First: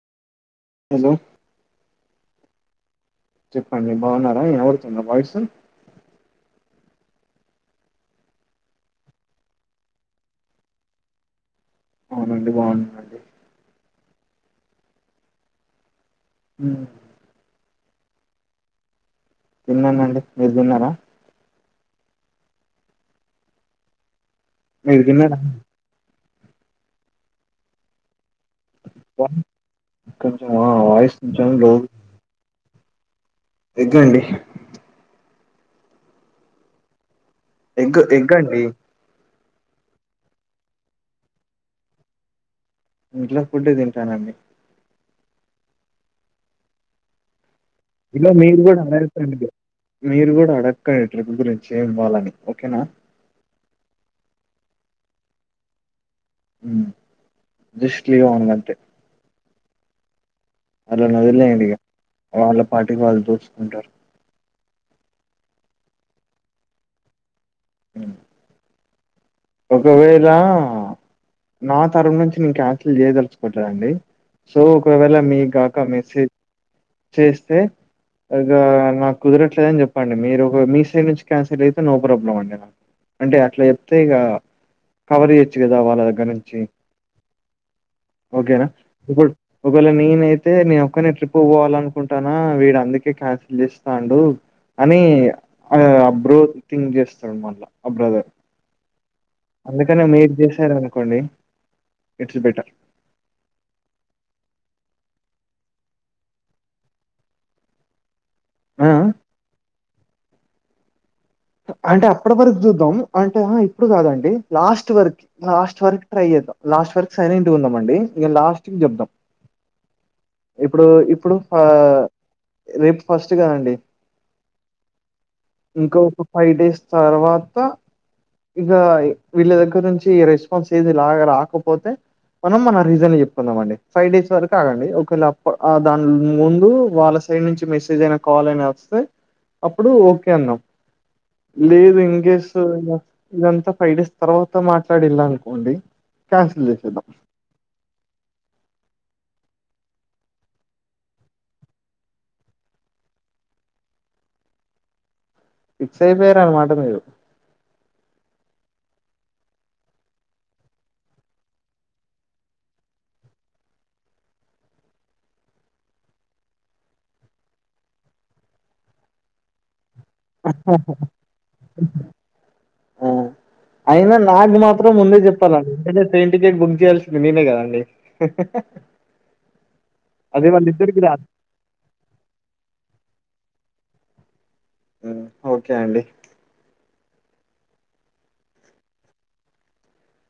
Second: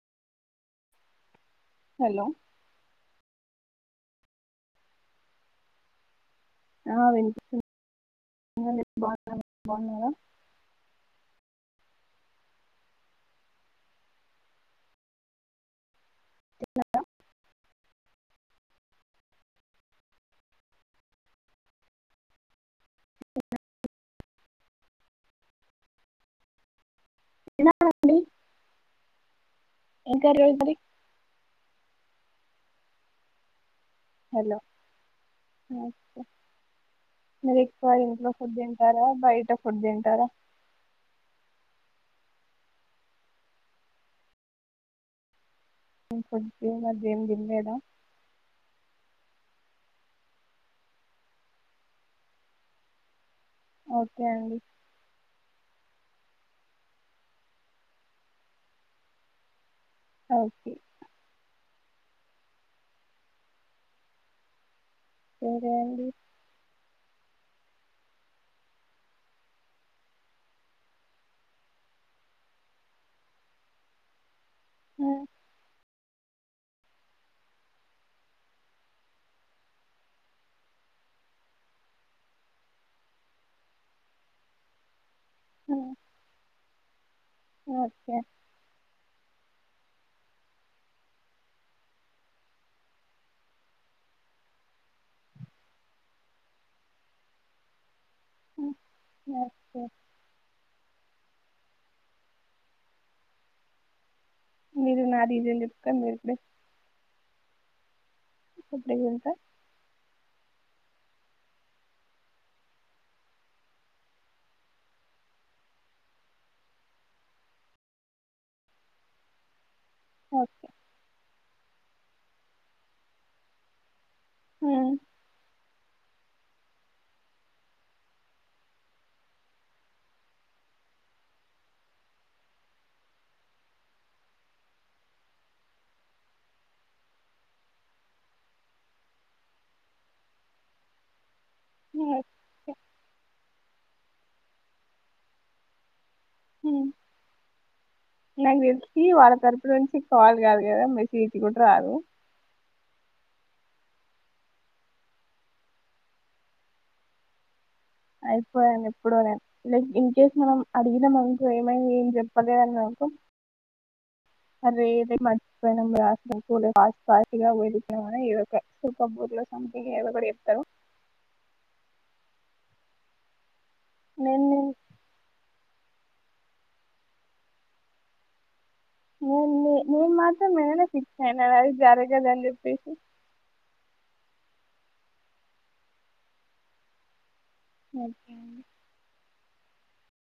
Hello hello చెప్పండి బాగున్నారా వినబడుతుందా వాయిస్ ఆ వినిపిస్తుంది బాగున్నా బాగున్నారా అవునండి బాగుంటందండి ఉమ్ తిన్నారా? తిన్నానండి మీరు తిన్నారా మీరు తిన్నారా తిన్నామండి వా- కొంచెం మరి వాయిస్ కొంచెం లోగా ఎగ్ అండి అహ్హ మీరు ఎక్కువ ఎగ్ ఇంట్లో ఎగ్ ఫుడ్ అండి తింటారా బయట పుడ్ దింటారా ఇంట్లో ఫుడ్డే తింటానండి ఇం కొంచమ ఏం దినలేదా ఇలా మీరు కూడా అనర్కండి మీరు కూడా అడగండి ట్రిప్ గురించి ఏమి ఇవ్వాలని ఓకేనా ఓకే అండి మ్మ్ జస్లీ అన్నట్టే ఓకే అల్లనోదిలేయ్ డి వాళ్ళ పాటికి వాళ్ళు దోచుకుంటారు ఎవరివండి మ్మ్ ఒకవేళ నా తరఫు నుంచి నేను క్యాన్సిల్ చేయదలుచుకుంటానండి సో ఆ, ఒకవేళ మీ గాక మీ చె చేస్తే ఇక నాకు కుదరట్లేదని చెప్పండి, మీరు ఒక మీ సైడ్ నుంచి క్యాన్సిల్ అయితే నో ప్రాబ్లం అండి నాకు అంటే అట్లా చెప్తే ఇగ, కవర్ ఇయొచ్చు ఆ, కదా వాళ్ళ దగ్గర నుంచి ఓకే ఇప్పుడ్ ఒకవేళ నేనయితే నేను ఒక్కనే ట్రిప్ పోవా వాలనుకుంటనా వీడు అందుకే క్యాన్సిల్ చేస్తాండు అని ఆ అ బ్రో థింక్ చేస్తాడు మళ్ళీ ఆ బ్రదర్, అ అందుకనే మీర్ చేస్ నారు అనుకోండి ఇట్స్ బెట మీరు నా రీజన్ చెప్తారు మీరు ఇప్పుడు ఆ ఎప్పుడిగుంట అంటే అప్పటి వరకు చూద్దాం అంటే ఇప్పుడు కాదండి లాస్ట్ వరకు లాస్ట్ వరకు ట్రై చేద్దాం, లాస్ట్ వరకు సైలెంట్ గా ఉందాం అండి ఇంగ లాస్ట్ కి చెప్దాం. ఇప్పుడు ఇప్పుడు ఆ రేపు ఫస్ట్గాదండి హ ఇంకో ఫైవ్ డేస్ తర్వాత ఇక వీళ్ళ దగ్గర నుంచి రెస్పాన్స్ ఏది లాగా రాకపోతే మనం మన రీజన్ చెప్పుకుందాం అండి, ఫైవ్ డేస్ వరకు ఆగండి ఒక వేళ అ దాని ముందు వాళ్ళ సైడ్ నుంచి మెసేజ్ అయినా, కాల్ అయినా వస్తే అప్పుడు ఓకే అందాం. లేదు ఇం గేసు మొ ఇదంతా ఫైవ్ డేస్ తర్వాత మాట్లాడిళ్లా అనుకోండి క్యాన్సల్ చేపిద్దాం ఇ వాళ్ళ తరపు నుంచి కాల్ కాదు కదా మెస్సేజ్ కూడా రాదు ఫిక్సయి పేయినరమాట మీరు అయిపోయాను ఎప్పుడో నే లైక్ ఇన్ కేస్ మనం అడిగినాం గ ఏమైంది ఏం చెప్పలేదని అంటే అరేే నేం మర్చిపోయినాం రా అనుకోలే ఫాస్ట్ ఫాస్ట్ గా వెళ్లిపోయినా మ్ ఎదొక సెటప్ బుర్లో సమ్, ఆ! అయినా నేను నాకు మాత్రం ముందే చెప్పాలండి. అంటే ట్రేన్ టికెట్ బుక్ జేయాల్సింది నేనే గదా అండి. నేన్ మే మేమ్ మాత్రం నిన్ననే ఫిక్స్ రాదు అయినమ్ అది జరగదని జెప్పేసి. ఉమ్ ఓకే అండి. ఓకే అండి.